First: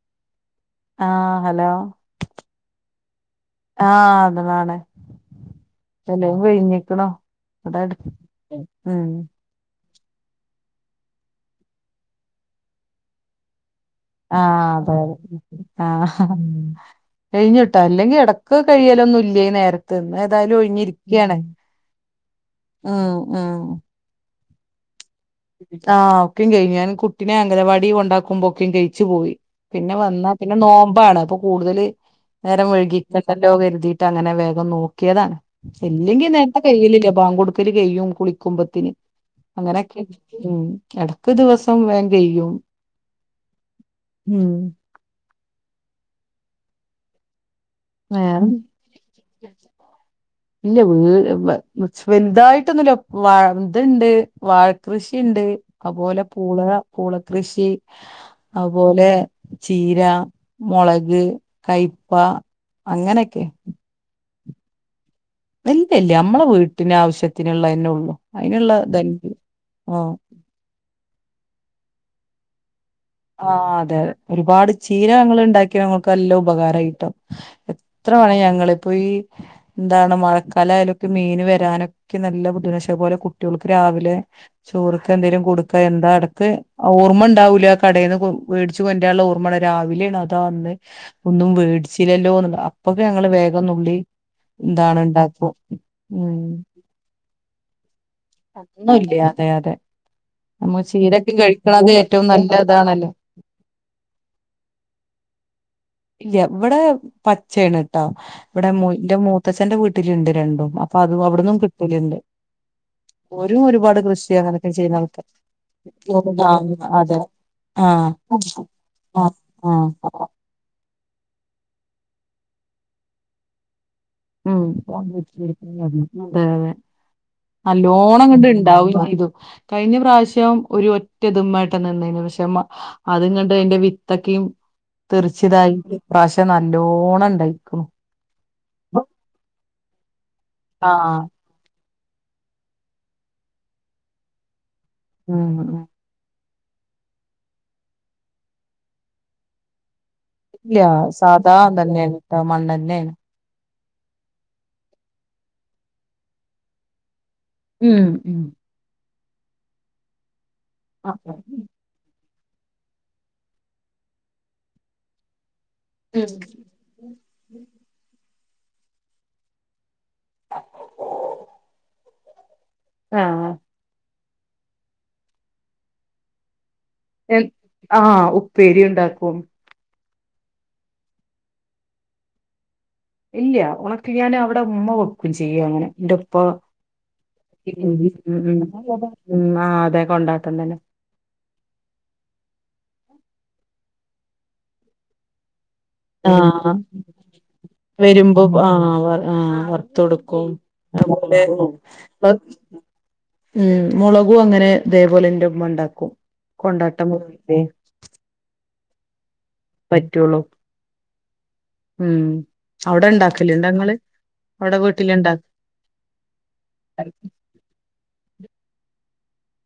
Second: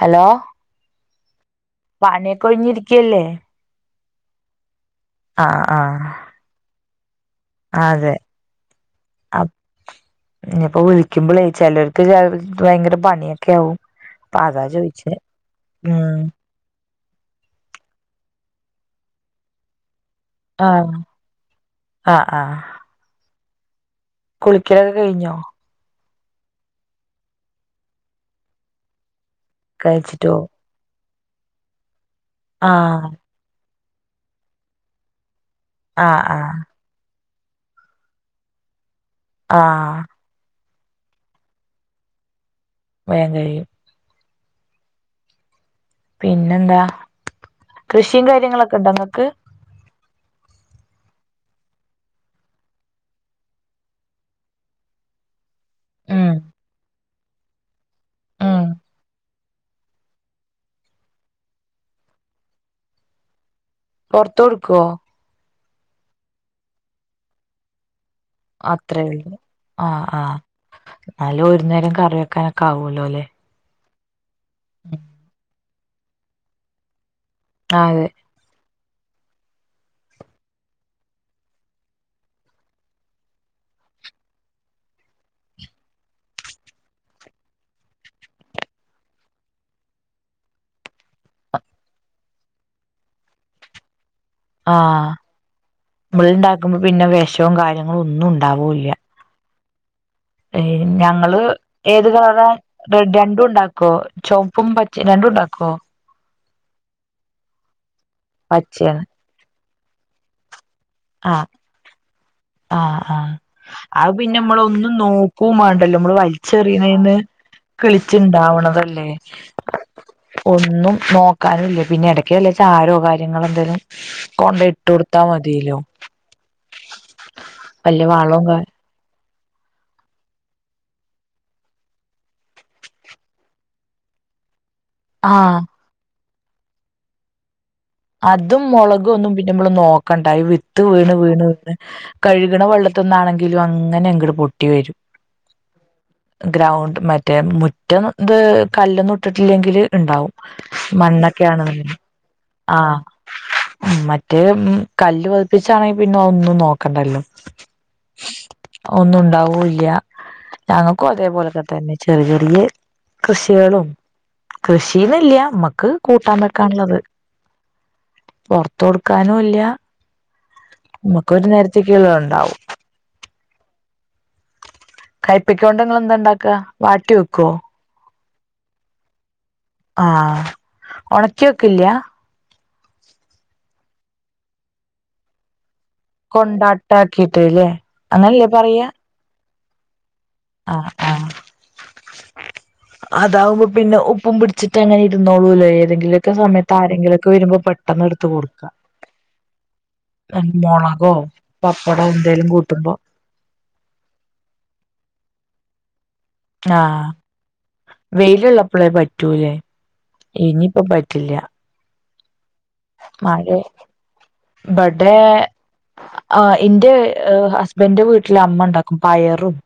Hello ആഹ് hello പണീക്കൊഴിഞ്ഞിരിക്കല്ലേ ആഹ് എന്റെതാണേ ആഹ് [unintelligible] അതാണ് ഉം ഇനിപ്പൊവിളിക്കുമ്പളേ ചിലർക്ക് ഭയങ്കര പണിയൊക്കെയാകും ആ, അതെ, അതെ ആ ഉം കഴിഞ്ഞിട്ടാ അല്ലെങ്കി ഇടയ്ക്ക് കഴിയലൊന്നും ഇല്ല നേരത്ത് ഇന്ന് ഏതായാലും ആഹ് ഒഴിഞ്ഞിരിക്കുകയാണേ ആഹ് ആ ആ കുളിക്ക ആഹ ഒക്കും കഴിഞ്ഞാൻ കുട്ടിനെ അങ്കനവാടി കൊണ്ടാക്കുമ്പോ ഒക്കും കഴിച്ചു പോയി പിന്നെ കഴിച്ചിട്ട് വന്നാ പോവും പിന്നെ നോമ്പാണ് അപ്പൊ കൂടുതല് നേരം വൈകി ആഹ് ക്കണ്ടല്ലോ കരുതി അങ്ങനെ വേഗം നോക്കിയതാണ് ആഹ് ഇല്ലെങ്കി ആഹ് നേരത്തെ കയ്യിലില്ല പാങ്ക് കൊടുക്കല് കഴിയും കുളിക്കുമ്പത്തേന് ആഹ് അങ്ങാനക്കെ ഉം ഇടക്ക് ദിവസം വേഗം കഴിയും വേഗം കഴിയും ഉം പിന്നെന്താ കൃഷിയും വേറെ കാര്യങ്ങളൊക്കെ ഉണ്ടങ്ങക്ക് വലുതായിട്ടൊന്നുമല്ല വാഴ ഇതുണ്ട് വാഴക്കൃഷിയുണ്ട് അതുപോലെ ഉം പൂള് പൂളകൃഷി ഉം അതുപോലെ ചീര, മുളക് കയപ്പ അങ്ങനെയൊക്കെ പൊറത്തു കൊടുക്കുവോ ഇല്ല, ഇല്ല നമ്മളെ വീട്ടിന് ആവശ്യത്തിനുള്ളതന്നെ ഉള്ളു അതിനുള്ള ഇതന്നെ അത്രയല്ല ആ, ആഹ് ആ, എന്നാലും ഒരു നേരം കറിയ കറിക്കാവൽ ആഹ അതെ അതെ ഒരുപാട് ഉം ചീര ഞങ്ങൾ ഉണ്ടാക്കി നമക്ക് എല്ലാം ഉപകാരമായിട്ടോ അതെ എത്ര മണി അപ്പൊ ഈ എന്താണ് മഴക്കാല ആയാലൊക്കെ മീൻ വരാനൊക്കെ നല്ല ബുദ്ധിനശേ പോലെ കുട്ടികൾക്ക് രാവിലെ ചോറെക്ക എന്തേങ്കിലും കൊടുക്കാ എന്താ ഇടക്ക് ഓർമ്മ ഉണ്ടാവൂല. കടയിൽന്ന് മേടിച്ച് കൊണ്ടുന്നുള്ള ഓർമ്മയാണ്‌, രാവിലെയാണ് അതാ അന്ന് ഒന്നും മേടിച്ചില്ലല്ലോന്നുള്ള അപ്പൊക്കെ ഞങ്ങള് വേഗംന്നുള്ളി ആ, നമ്മള് ഉണ്ടാക്കുമ്പോ പിന്നെ വിഷവും കാര്യങ്ങളും ഒന്ന അന്നുല്ല്യാ അതെ അതെ നമ്മ തേയ് ചീരൊക്കെ ഞങ്ങള് കഴിക്കണത് ഏത് ഏറ്റവും കളറാ നല്ല ഇതാണല്ലോ രണ്ടുണ്ടാക്വോ ചോപ്പും പച്ചെ രണ്ടുണ്ടാക്കോ ഇവെടെ പച്ചെആണ് ട്ടൊ ഇവിടെ പച്ചയാണ് മൂൻറ്റംമൂത്ത ചേ ട്ടന്റെ വീട്ടിലുണ്ട് രണ്ടുപാ പ്പഅതും അവിടുന്നും കിട്ടല്ണ്ട് ആ അത് പിന്നെ മ്മളൊന്നു ആൾക്കാ നോക്കൂം വേണ്ടല്ലോ മ്മ്ള് ആ വലിച്ചെറിയണീന്ന് അതെ ആഹ് കളിച്ചുണ്ടാവണതല്ലേ ആഹ് ആഹ് ഒന്ന് ഒന്നും നോക്കാനൂല്ല്യാ പിന്നെ എടയ്ക്ക് വല്ല ചാരോ കാര്യങ്ങളെന്തേലും ഉം കൊണ്ടെ ഇട്ടു കൊടുത്താ മതീല്ലോ അതെ അതെ നല്ലോണം വളവും കാ അങ്ങട്ടിണ്ടാവുനി ഇതും കഴിഞ്ഞ പ്രാവശ്യം ഒരു ഒറ്റ ഇതുമ്മായിട്ടാ നിന്നെന് പക്ഷെ മ്മ അതുംകണ്ട് അയ്ന്റെ വിത്തക്കെയും ആഹ് തെറിച്ചിതായി ഇപ്രാശം പക്ഷെ നല്ലോണം ഇണ്ടായിക്കുണു അത് അതും മൊളകും ഒന്നും പിന്നെ മ്മള് നോക്കണ്ടാ ഈ വിത്ത് വീണ് ആഹ് വീണ് കഴുകണ വെള്ളത്ത്ന്നാണെങ്കിലും അങ്ങനെ അങ്ക്ട് പൊട്ടി വെരും ഉം ഉം ഗ്രൗണ്ട് മറ്റേ മുറ്റം ഇത് കല്ലൊന്നു ഇട്ടിട്ടില്ലെങ്കില് ഇണ്ടാവും ഇല്ലാ സാധാ ഇതന്നെയാണ് ട്ടാ മണ്ണെന്ന് ആഹ് ന്നെയാണ് മറ്റേ ഉം കല്ല് പതിപ്പിച്ചാണെപ്പിന്നൊന്നും നോക്കണ്ടല്ലോ ഉം ഉം ഒന്നുണ്ടാവൂല്ല്യാ ഞങ്ങക്കും അതേപോലൊക്കെത്തന്നെ ചെറിയ [unintelligible] കൃഷികളും കൃഷീന്നില്ല്യാമക് ക്ക് കൂട്ടാൻ വെക്കാൻള്ളത് പൊർത്ത് കൊടുക്കാനൂല്ല്യ മ്മക്കൊരു നേരത്തേക്കിള്ളതൊണ്ടാവും ആഹ് കഴ്പ്പിക്കോണ്ട്ങ്ങള്ന്താണ്ടാക്കാ വാട്ടി വെക്കോ പ്പേരി ഉണ്ടാക്കും ആഹ് ഒണക്കി വെക്കില്ല്യാ ഇല്ല ഒണക്കികാണ്ട് അവിടെ ഉമ്മ വെക്കും ചെയ്യങ്ങനെ കൊണ്ടാട്ടാക്കീട്ട്ലേ അങ്ങൻല്ലേ പറയാ ഉം ആ അതെ കൊണ്ടാട്ടം തന്നെ ആഹ് ആഹ് അതാവുമ്പോ പിന്നെ ഉപ്പും പിടിച്ചിട്ട് അങ്ങനെ ഇരുന്നോളൂലേ ആ എടുത്ത് വരുമ്പോ ആ കൊടുക്കാം വർ ആ വർത്തൊടുക്കും മുളകോ പപ്പടോ എന്തേലും [unintelligible] കൂട്ടുമ്പോ ഉം മുളകും അങ്ങനെ തേപോലെന്റെ മ്മണ്ടാക്കും ആഹ് വെയിലുള്ളപ് പ്പഴേപറ്റ് പറ്റൂല്ലേ പറ്റുള്ളൂ ഇനിയിപ്പ പറ്റില്യാ- ഉം- അവിടെ മഴ ഉണ്ടാക്കലുണ്ടോ ഇങ്ങള് അവിടെ വീട്ടില് ബഡേ ഇണ്ടാക്ക ആ ഇന്റെ ഹസ്ബന്റെ വീട്ടില് അമ്മ ഇണ്ടാക്ക പയറും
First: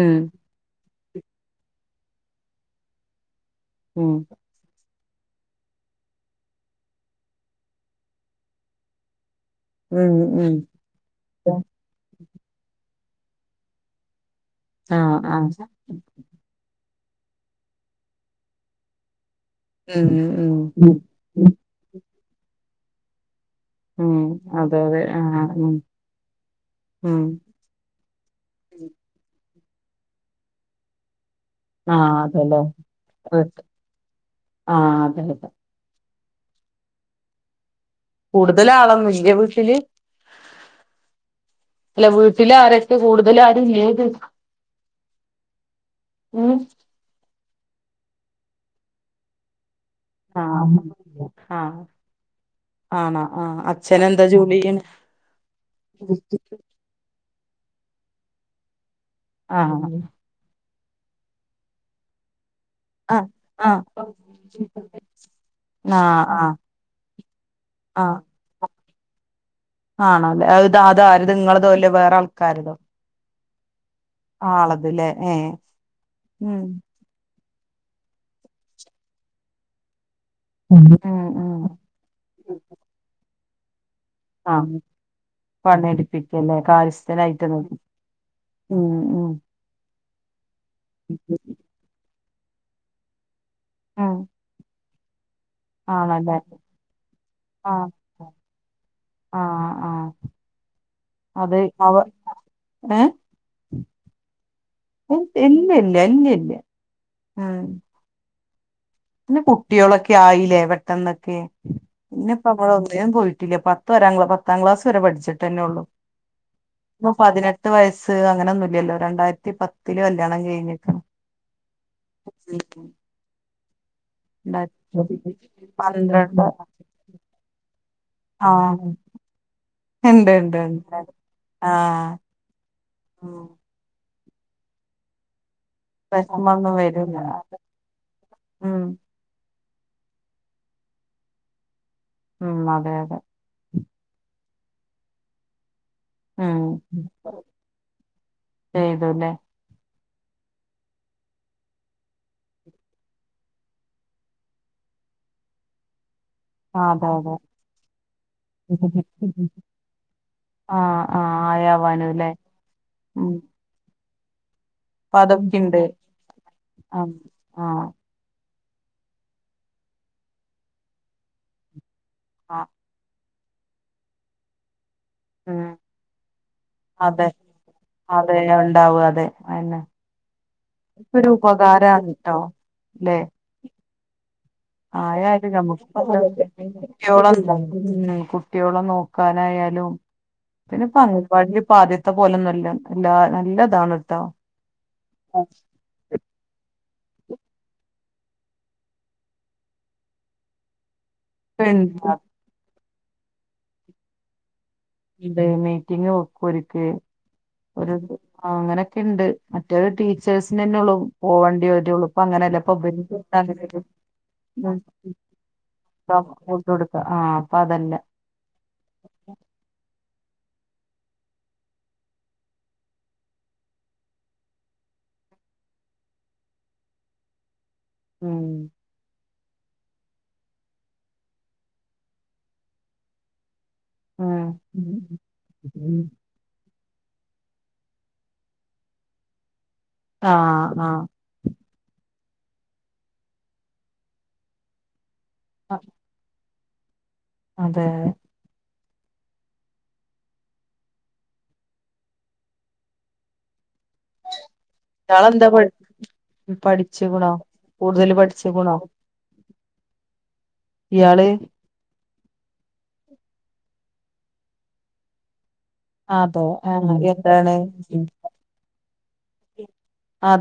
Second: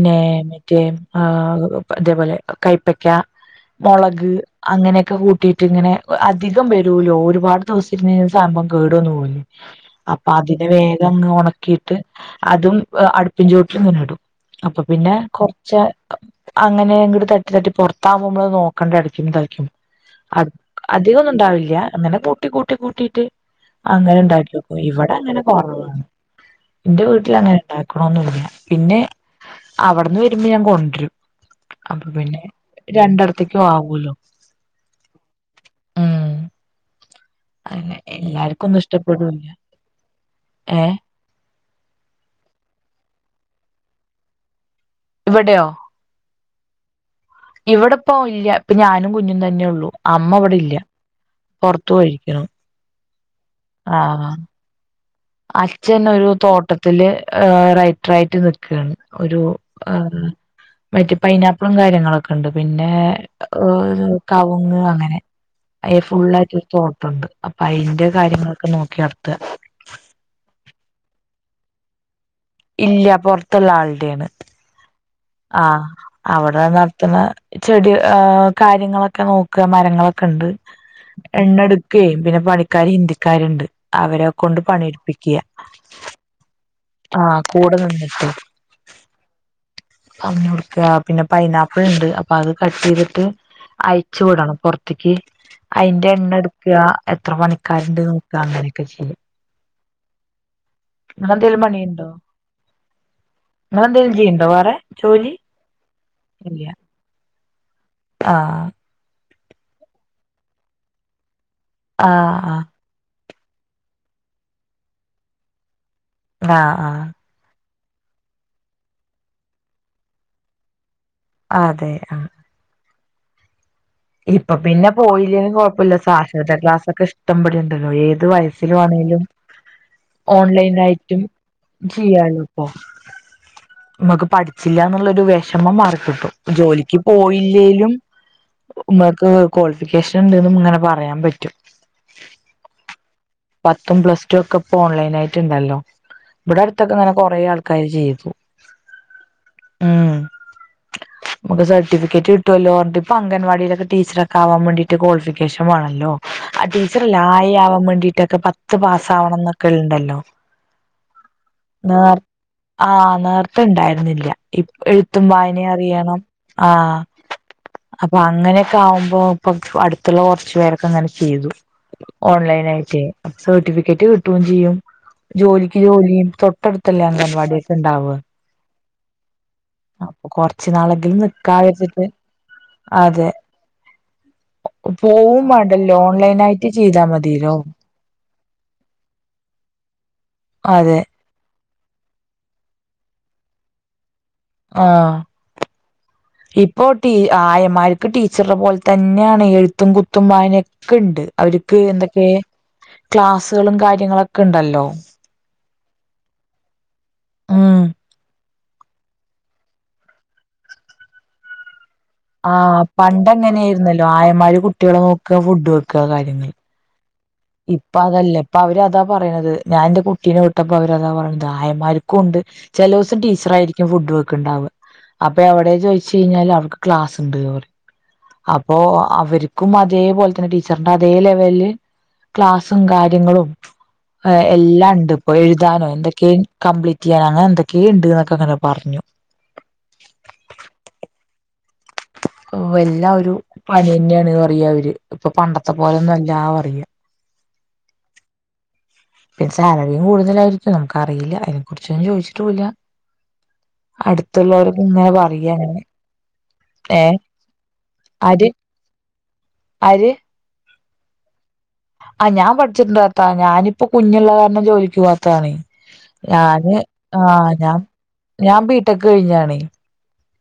ഉം മറ്റേ ആ അതേപോലെ കൈപ്പക്ക ഉം മുളക് അങ്ങനെക്കെ ക്കെ കൂട്ടിയിട്ട് ഇങ്ങനെ അധികം വരൂലോ ഒരു ഒരുപാട് ദിവസം ഇരുന്നു കഴിഞ്ഞാല് സാമ്പം കേടന്ന് പോവൂല്ലേ ഉം അപ്പൊ ഉം അതിന്റെ വേഗംങ്ങ് ഉണക്കിയിട്ട് അതും അടുപ്പിൻ ചോട്ടിലിങ്ങനെ ഇടും അപ്പൊ പിന്നെ ആഹ് ആഹ് കുറച്ച് അങ്ങനെ [unintelligible] ഇങ്ങട് തട്ടി തട്ടി പുറത്താവുമ്പോ മ്മള് നോക്കണ്ടെയടിക്കും തല ഉം ആ ഉം അധികം ഒന്നും ഇണ്ടാവില്യാ എന്നാല് കു കുട്ടെ കൂട്ടിട്ട് അങ്ങനെ ഉം ഉണ്ടാക്കി അതെ വെക്കും അതെ ഇവടെ അങ്ങനെ ആഹ് ഉം കുറവാണ് എന്റെ ഉം വീട്ടില് അങ്ങനെ ഇണ്ടാക്കണന്നില്ല പിന്നെ അവിടെന്ന് വരുമ്പോ ഞാൻ കൊണ്ടരും അപ്പൊ ആഹ് പിന്നെ അതെല്ലേ രണ്ടിടത്തേക്കും ആവൂല്ലോ ആഹ് അതെ ഉം അങ്ങനെ എല്ലാർക്കും കൂടുതല് ഒന്നും ആളാന്ന ഇന്റെ ഇഷ്ടപ്പെടൂല്ല വീട്ടില് ഏ അല്ല വീട്ടില് ആരൊക്കെ കൂടുതല് ആരും ഇല്ലേന്ന് ഇവിടെയോ ഇവിടപ്പോ ഇല്യാ ഇപ്പൊ ഞാനും കുഞ്ഞും തന്നെ ഉള്ളൂ അമ്മ ഇവിടെ ആഹ് ഇല്യാ ആഹ് പൊറത്തു പോയിരിക്കുന്നു ആണോ ആഹ് അച്ഛന് എന്താ ജോലി എയ്യണേ അച്ഛനൊരു തോട്ടത്തില് ആ റൈറ്ററായിട്ട് നിക്കാണ് ഒരു ആഹ് ആന്ന് മറ്റ് പൈനാപ്പിളും കാര്യങ്ങളൊക്കെ ഇണ്ട് പിന്നെ ആഹ് ആഹ് കവുങ്ങ് അങ്ങനെ അയ് ആഹ് ആഹ് ഫുള്ളായിട്ടൊരു തോട്ടം ഇണ്ട് അപ്പൊ അയ്ന്റെ കാര്യങ്ങളൊക്കെ നോക് ക്കി നടത്താ ആണോ അത് അത് ആര്ത് നിങ്ങള്തേലോ ഇല്ലേ വേറെ ആൾ ഇല്ല പൊറത്ത്ള്ള ആൾടാണ് ആളതല്ലേ ഏഹ് ആഹ് ഉം അവിടെ നടത്തണ ചെടി് ഏഹ് കാര്യങ്ങളൊക്കെ നോക്ക മരങ്ങളൊ ക്ക്ണ്ട് ഉം ഉം എണ്ണെടുക്കേം പിന്നെ പണിക്കാര് ഹിന്ദിക്ക ക്കാര്ണ്ട് അവരെ കൊണ്ട് ആഹ് പണിയെടുപ്പിക്ക പണിയെടുപ്പിക്കല്ലേ ആ കാര്യസ്ഥനായിട്ട് കൂടെ നിക്കും നിന്നിട്ട് ഉം ഉം അവല് കൊടുക്ക പിന്നെ പൈനാപ്പിൾ ണ്ട് അപ്പൊ അത് കട്ട്യ്തിട്ട് ഉം അയച്ച് വിടണം പൊറത് ത്തിക്ക് അയിന്റെ എണ്ണ ആണല്ലേ എടുക്ക എത്ര ആഹ് പണിക്കാരുണ്ട് നോക്ക അങ്ങനൊക്കെ ചെയ്യ ആഹ് ആഹ് അത് എന്തേലും അവ പണിണ്ടോ ഏഹ് ങ്ങള് എന്തേലും ചെയ്ണ്ടോ വേറെ ജോലി ഇല്ല്യാ ആഹ് ആ പിന്നെ കുട്ട്യോളൊക്കെ ആയില്ലേ പെട്ടെന്നൊക്കെ പിന്നപ്പ ആഹ് അമ്മള് ഒന്നിന്നും പോയിട്ട് ഇല്ല പത്തു വരെ ങ്ങള് പത്താം ക്ലാസ് വരെ പഠിച്ചിട്ടന്നെ ഒള്ളു. ആ ആ പത്ത് വയസ്സ് അങ്ങനൊന്നുല്ലല്ലോ രണ്ടായിരത്തി പത്തില് കല്യാണം കഴിഞ്ഞിക്ക്‌ണ് അതെ ആ ഇപ്പൊ പിന്നെ പോയില്ലേലും കൊഴപ്പില്ല പന്ത്രണ്ട് സാക്ഷരതാ ക്ലാസ്സൊക്കെ ഇഷ്ടംപടിണ്ടല്ലോ ഏത് വയസില് ആഹ് വെണേലും ഇണ്ട് ഇണ്ട് ഓൺലൈൻ ഇണ്ട് ആയിട്ടും ആഹ് ചെയ്യാലോ ഇപ്പൊ മ്മ്ക്ക് പഠിച്ചില്ലാന്നുള്ളൊരു വെഷ വെഷമം മാറി കിട്ടും വിഷമൊന്നും ജോലിക്ക് വരൂല പോയില്ലേലും ഉം ഇമ്മക്ക് ക്വാളിഫിക്കേഷൻ ഇണ്ട്ന്നും ഇങ്ങനെ പറയാൻ പറ്റും ഉം അതെ അതെ ഇപ്പം പ്ലസ്ടു ഒക്കെ പ്പ ഓൺലൈൻ ആയിട്ട്ണ്ടല്ലോ ഉം ഇവടെ അടുത്തൊക്കെ ങ്ങനെ കൊറെ ആൾക്കാര് ചെയ്തു ചെയ്തുല്ലേ ഉം. നമുക്ക് സർട്ടിഫിക്കറ്റ് കിട്ടൊല്ലോ ർ ഞ്ഞിട്ട് പ്പ അംഗൻവാടിലൊ ടീച്ചറ ഒക്കെ ആവാൻ വേണ്ടീട്ട് കോളിഫിക്കേഷൻ വാണല്ലോ ആ ആഹ് അതെ ടീച്ചർല്ല അതെ ആയ ആവാൻ വേണ്ടിട്ടൊക്കെ പത്ത് പാസ് ആവണം എന്നൊക്കെണ്ടല്ലോ ആഹ് ആഹ് നേർ ആയാവാനുല്ലേ ആഹ ഉം നേർത്തണ്ടായിരുന്നില്ല ഇ അപ്പൊ എഴുത്തും വായന അതൊക്കെണ്ട് അറിയണം ആഹ ആഹ് ആഹ് അപ്പൊ അങ്ങനെ ആവുമ്പോ ഇപ്പൊ അടുത്തുള്ള കൊറച്ചു പേരൊക്കെ അങ്ങനെ ചെയ്തു. ഓൺലൈൻ ആഹ് ആയിട്ടേ സർട്ടിഫിക്കറ്റ് കിട്ടും ചെയ്യും ഉം ജോലിക്ക് ജോലിയും തൊട്ടടുത്തല്ലേ അ അതെ പവാാടിിയൊക്കെ ഇണ്ടാവ അതെ ഉണ്ടാവും അതെ അന്നെ അപ്പൊ കൊറച്ചു നാളെങ്കിലും ഒരു നക്കാ വത്തിിട്ട് ഉപകാരാണ് ട്ടോ ല്ലെ അതെ പോവും ആയാലും നമ്മുക്ക് വേണ്ടല്ലോ ഓൺലൈൻ ആയിട്ട് ചെയ്താ കുട്ടിയളല്ല മതില്ലോ കുട്ടിയോളം നോക്കാനായാലും പിന്നെ അതെ പങ്കവാാടി ആദ്യത്തെ പോലൊന്നുംുമല്ല എല്ലാ നല്ലതാണ് ഇട്ട ആഹ ഇപ്പോട്ടീ ആയമാ ടീച്ചറ പോലെ തന്നെയാണ് എഴുത്തും കുത്തും വായനൊക്കെ ക്കണ്ട് അവർക്ക് ഇപ്പണ്ട് എന്തൊക്കെ ക്ലാസുകളും കാര്യങ്ങളൊക്കെ ഉണ്ടല്ലോ ഇണ്ട് മീറ്റിംഗക്ക ഒരുക്ക് ഉം ഒരു ആ അങ്ങനൊക്കെണ്ട് മറ്റേരു ടീച്ചേഴ്സിിനന് തന്നെ ഉള്ളൂ പോകേണ്ടി വരേ ഉള്ളൂ ആഹ പണ്ട എങ്ങനെയ ആായിരുന്നല്ലോ ആയന്മാര് കുട്ടികളെ നോക്കുക ഫുഡ് വെക്കുക കാര്യങ്ങൾ കൊടുക്ക ആ അപ്പ ഇപ്പ അതല്ല അതല്ലേ ഇപ്പൊ അവര് അതാ പറയണത് ഞാൻ എന്റെ കുട്ട കുട്ടിനെ വിട്ടപ്പോ അവരതാ പറയ ദായമാർക്കും ഉണ്ട് ചില ദിവസം ടീച്ചർയിരിക്കും ഫുഡ് വെക്കണ്ടാവുക അപ്പ എവിടെ ചോയിിച്ചു കഴിഞ്ഞാല് അവർക്ക് ക്ലാസ് ഉണ്ട് ഉം അപ്പോൊ അവർ ും അതേപോലെ തന്നെ ടീച്ചർണ്ട് അതേ ലെവലില് ക്ലാസ്സും കാര്യങ്ങളും എല്ലാം ഉണ്ട് ഉം ഇപ്പോൊ എഴുതാനോ എന്തൊക്കെയ കംപ്ലീറ്റ് വയാന അങ്ങനെ എന്തൊക്കെയ ഉണ്ട് എന്നൊക്കെ അങ്ങനെ പറഞ്ഞു ആഹ ആഹ വല്ലാ ഒരു പനി തന്നെയാണ് അറിയ അവര് ഇപ്പൊ പണ്ടത്തെ പോലെൊന്നും എല്ലാ അിയ അതെ പിന്ന സാലറിയും കൂടുതലായിരിക്കും നമുക്ക് അറിയില്ല അതിനെ കുുറിച്ചൊന്നും ചോദിച്ചിട്ട പോില്ല ളെന്താ ഏ പഠിച്ചു ഗുണാ കൂടുതൽ പഠിച്ച ഗുണോ ആ ഇയാള് ആ ഞാൻ പഠിച്ചിട്ടുണ്ടാത്ത ഞാനിപ്പ കുഞ്ഞുള്ള കാരണം ജോലിക്ക് പോവാത്തതാണ് അതെ ഞാന് ആഹ് ആഹ എന്താണ് ഞാൻ ഞാൻ വീട്ട ഒറ്റക്ക് കഴിഞ്ഞാണ് അ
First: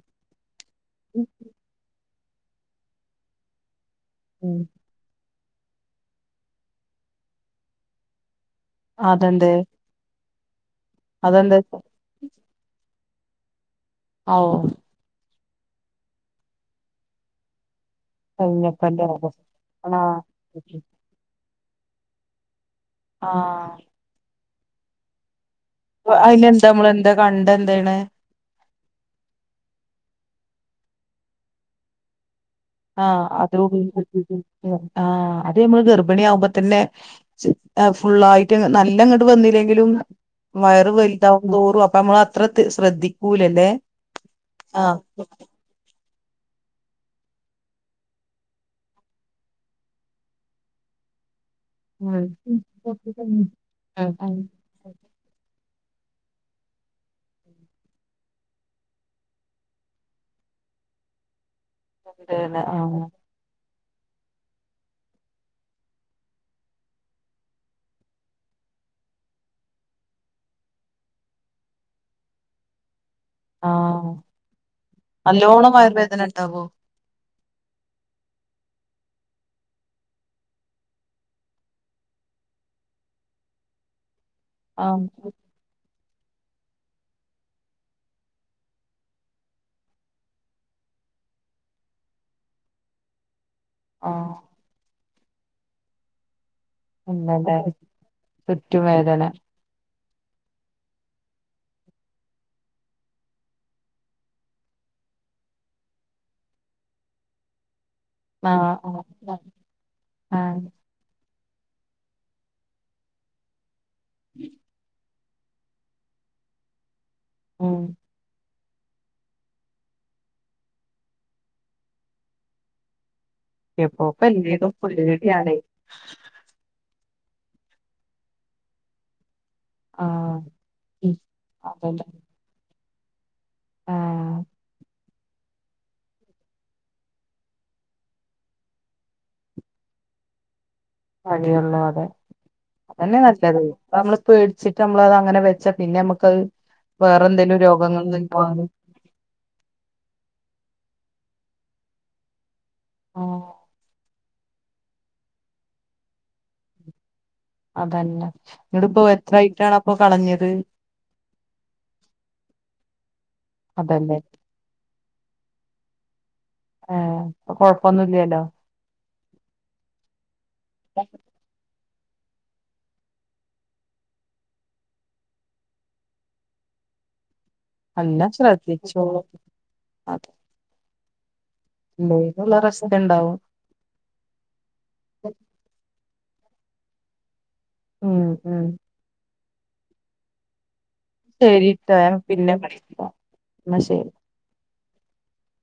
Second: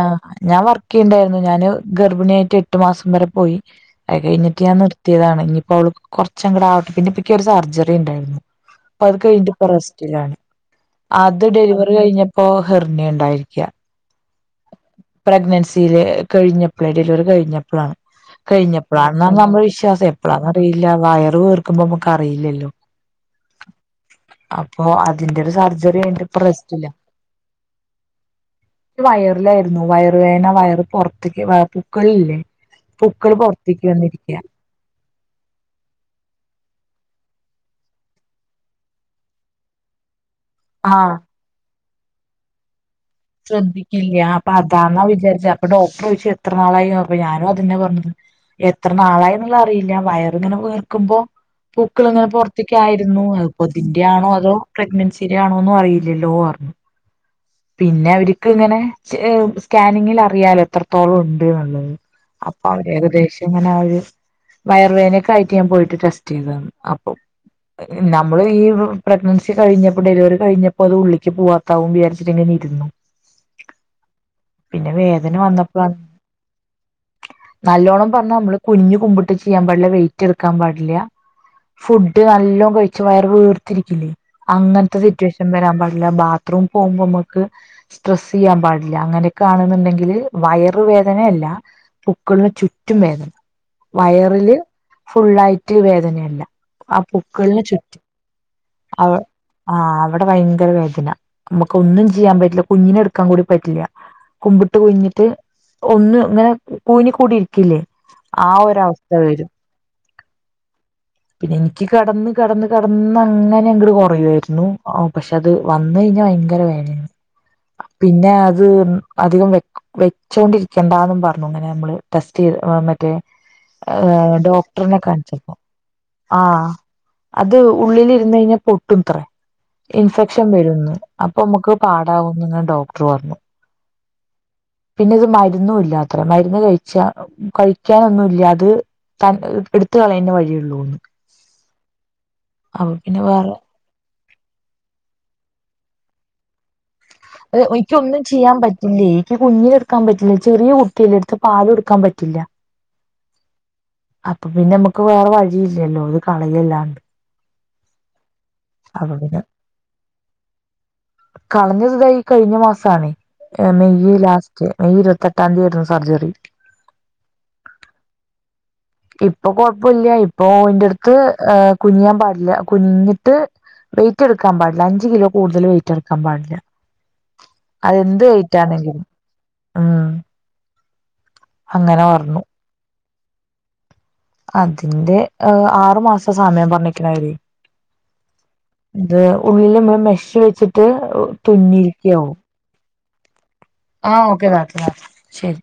ആഹ ഞാൻ വർക്ക് ചെയ്യണ്ടായിരുന്നു ഞാന് ഗർഭിണിയായിട്ട് എട്ട് മാസം വരെ പോയി അത് കഴിഞ്ഞിട്ട് ഞാൻ നിർയതാണ് ഇപ്പോഅവൾക് കുറച്ചങ്ങാടെ ആവട്ടെ പിന്നെ ഇപ്പൊ ക്കൊ ഒരു സർജറി ഉണ്ടായിരുന്നു അപ്പൊ അത് അതെന്തേ കഴിഞ്ഞിപ്പൊ റെസ്റ്റിലാണ് അത് അതെന്താ ഡെലിവറി കഴിഞ്ഞപ്പോ ഹെർ പിന്നെ ഇണ്ടായിരിക്ക ആ ഓ പ്രഗ്നൻസില് കഴിഞ്ഞപ്പളെ ഡെലിവറി കഴിഞ്ഞപ്പളാണ് കഴിഞ്ഞപ്പന്റെ റബ്ബേ കഴിഞ്ഞപ്പഴാണെന്ന നമ്മളെ വിശ്വാസം ആഹ് എപ്പഴാന്ന് അറിയില്ല വയറ് വീർ [unintelligible] നമുക്ക് അറിയില്ലല്ലോ ആഹ് അപ്പോ അതിന്റെ ഒരു സർജ അയിന്താ നമ്മള് എന്താ കണ്ട് എന്താണ് വയറിലായിരുന്നു വയറുവേദന വയറ് പൊറത്തേക്ക് പൊക്കിളില്ലേ ആഹ് [unintelligible] ആ അത് നമ്മൾ ഗർഭിണി ആകുമ്പോ തന്നെ ഫുള്ളായിട്ട് നല്ലങ്ങിട്ട് വന്നില്ലെങ്കിലും വയറ് ആഹ് വൽതാകും തോറും അപ്പ് അപ്പ നമ്മൾ അത്ര തി ശ്രദ്ധിക്ക ശ്രദ്ധിക്കില്ല അപ്പൊ അതാന്നാ വിചാരിച്ചേ അപ്പൊ ഡോക്ടർ ചോദിച്ചു എത്ര നാളായി [unintelligible] അപ്പൊ ഞാനും അതെന്നെ പറഞ്ഞത് എത്ര നാളായി എന്നുള്ള അറിയില്ല വയറിങ്ങനെ വീർക്കുമ്പോ പൂക്കൾ ഉം അങ്ങനെ പുറത്തേക്ക് ആയിരുന്നു അപ്പോ അത് ഇതിന്റെ ഉം ആണോ അതോ പ്രഗ്നൻസുടെ ആണോന്നും അറിയില്ല ല്ലലോ അറഞ്ഞു പിന്നെ അവര്ക്ക് ഇങ്ങനെ സ്കാനിങ്ങിൽ അറിയാലോ എത്രത്തോളം ഉണ്ട് ണ്ട്ന്നുള്ളത് ണ്ട്ലെ അപ്പൊ അവരെ ആഹ് ഏകദേശം ഇങ്ങനെ ആ ഒരു വയർവേദനക്കായിട്ട് ഞാൻ പോയിട്ട് ടെസ്റ്റ് ചെയ്താന്ന് അപ്പം നമ്മള് ഈ പ്രഗ്നൻസി കഴിഞ്ഞപ്പോ ഡെലിവറി കഴിഞ്ഞപ്പോ അത് ഉള്ളിക്ക് പോവാത്താവും വിചാരിച്ച് ച്ചിങ്ങനെയിരുന്നു ആഹ് നല്ലോണം വയർ വേദന ഇണ്ടാവോ നല്ലോണ്ണം പറഞ്ഞ നമ്മള് കുനിഞ്ഞ് കുമ്പിട്ട് ചെയ്യാൻ പാടില്ല വെയിറ്റ് എടുക്കാൻ പാടില്ല ഫുഡ് നല്ലോണം കഴിച്ച് വയർ വീർത്തിരിക്കില്ലേ അങ്ങനത്തെ ആഹ് സിറ്റുവേഷൻ വരാൻ പാടി ല്ല ബാത്റൂം പോകുമ്പോ നമുക്ക് സ്ട്രെസ്സ് ചെയ്യാൻ പാടില്ല [unintelligible] ആണെന്നുണ്ടെങ്കില് വയറ് വേദന ആഹ് വയറില് ഫുള്ളായിട്ട് വേദനയല്ല. ആ ഉണ്ടല്ലേ പൂക്കിളിന് ചുറ്റി അവ ചുറ്റുവേദന ആഹ് ഇവിടെ ഭയങ്കര വേദന നമുക്കൊന്നും ചെയ്യാൻ പറ്റില്ല കുഞ്ഞിനെ എടുക്കാൻ കൂടി പറ്റില്ല, കുമ്പിട്ട് കുഴിഞ്ഞിട്ട് ഒന്ന് ഇങ്ങനെ കൂനി കൂടിയിരിക്കില്ലേ ആഹ് ആഹ് [unintelligible] ആഹ് പിന്നെ എനിക്ക് കിടന്ന് കിടന്ന് കിടന്നങ്ങനെ ഇങ്ങട് കുറയുവായിരുന്നു പക്ഷെ അത് വന്ന് കഴിഞ്ഞാൽ ഭയങ്കര വേദനെ ഉം പിന്നെ അത് അത് അധികം വെ വെച്ചോണ്ടിരിക്കേണ്ടന്നും പറഞ്ഞ് അങ്ങനെ നമ്മള് ടെസ്റ്റ് ചെയ്ത് മറ്റേ ഇപ്പൊപ്പ ഏഹ് എല്ലേതും ഡോക്ടറിനെ കാണിച്ചപ്പം. പേടിയാണേ ആഹ് അത് ഉള്ളിലിരുന്ന് കഴിഞ്ഞാൽ പൊട്ടും അത്രേ ആഹ് ഇൻഫെക്ഷൻ വരുമെന്ന് ഇപ്പം നമുക്ക് അതന്നെ പാടാവുന്നും ക ഡോക്ടറ് വന്നു. ആഹ് പിന്നെ ഇത് മരുന്നും ഇല്ലാത്ര മരുന്ന് കഴിച്ചാ കഴിക്കാനൊന്നുമില്ല അത് തൻ എടുത്ത കളയാനെ വഴിയുള്ളൂ വഴിയല്ലാതെ അപ്പൊ അത് തന്നെയാ പിന്നെ നല്ലത് വേറെ അത് നമ്മള് പേടിച്ചിട്ട് നമ്മളത് അങ്ങനെ വെച്ചാ പിന്നെ നമുക്കത് വേറെ എന്തേലും അത് രോഗങ്ങൾ എഴിക്കൊന്നും ചെയ്യാൻ വരുവാണ് പറ്റില്ലേ, എനിക്ക് കുഞ്ഞിനെയെടുക്കാൻ പറ്റില്ലേ ചെറിയ കു കുട്ടിയെ എടുത്ത് പാല് കൊടുക്കാൻ പറ്റില്ല ആഹ് അപ്പം പിന്നെ നമ്മക്ക് വേറെ വഴിയില്ലല്ലോ ഇത് കളയല്ലാണ്ട്. അതന്നെ ഇങ്ങട്ട്പ്പോ എത്രായിട്ടാണ് അപ്പൊ കളഞ്ഞത്? കളഞ്ഞത് ദാ ഈ കഴിഞ്ഞ മാസാണ് മെയ് അതല്ലേ ലാസ്റ്റ് മെയ് ഇരുപത്തെട്ടാം തീയതി സർജറി. ആഹ്, ഇപ്പം കൊഴപ്പൊന്നുല്ലല്ലോ ഇപ്പൊ കൊഴപ്പല്ല. ഇപ്പൊ ഇന്റട്ത്ത് ആഹ് കുനിയാൻ പാടില്ല കുനിഞ്ഞിട്ട് വെയിറ്റെടുക്കാൻ പാടില്ല. അഞ്ച് കിലോ കൂടുതല് വെയിറ്റെടുക്കാൻ പാടില്ല. അതെന്ത് നല്ലോ വെയിറ്റ് ശ്രദ്ധിച്ചോ, ആണെങ്കിലും ഉം അതെ അങ്ങനെ പറഞ്ഞു [unintelligible] [unintelligible] ഇണ്ടാവും. അതിന്റെ ആറു മാസം ഇപ്പം സമയം പറഞ്ഞിക്ക്ണായിരി ഉം ഉം ഉള്ളില് ഇമ്മള് മഷി ഒഴിച്ചിട്ട് ശരിട്ടാ ഞാൻ പിന്നെ വിളിക്കാ ആ ഓക്കെ ന്നാല് ആ ശരി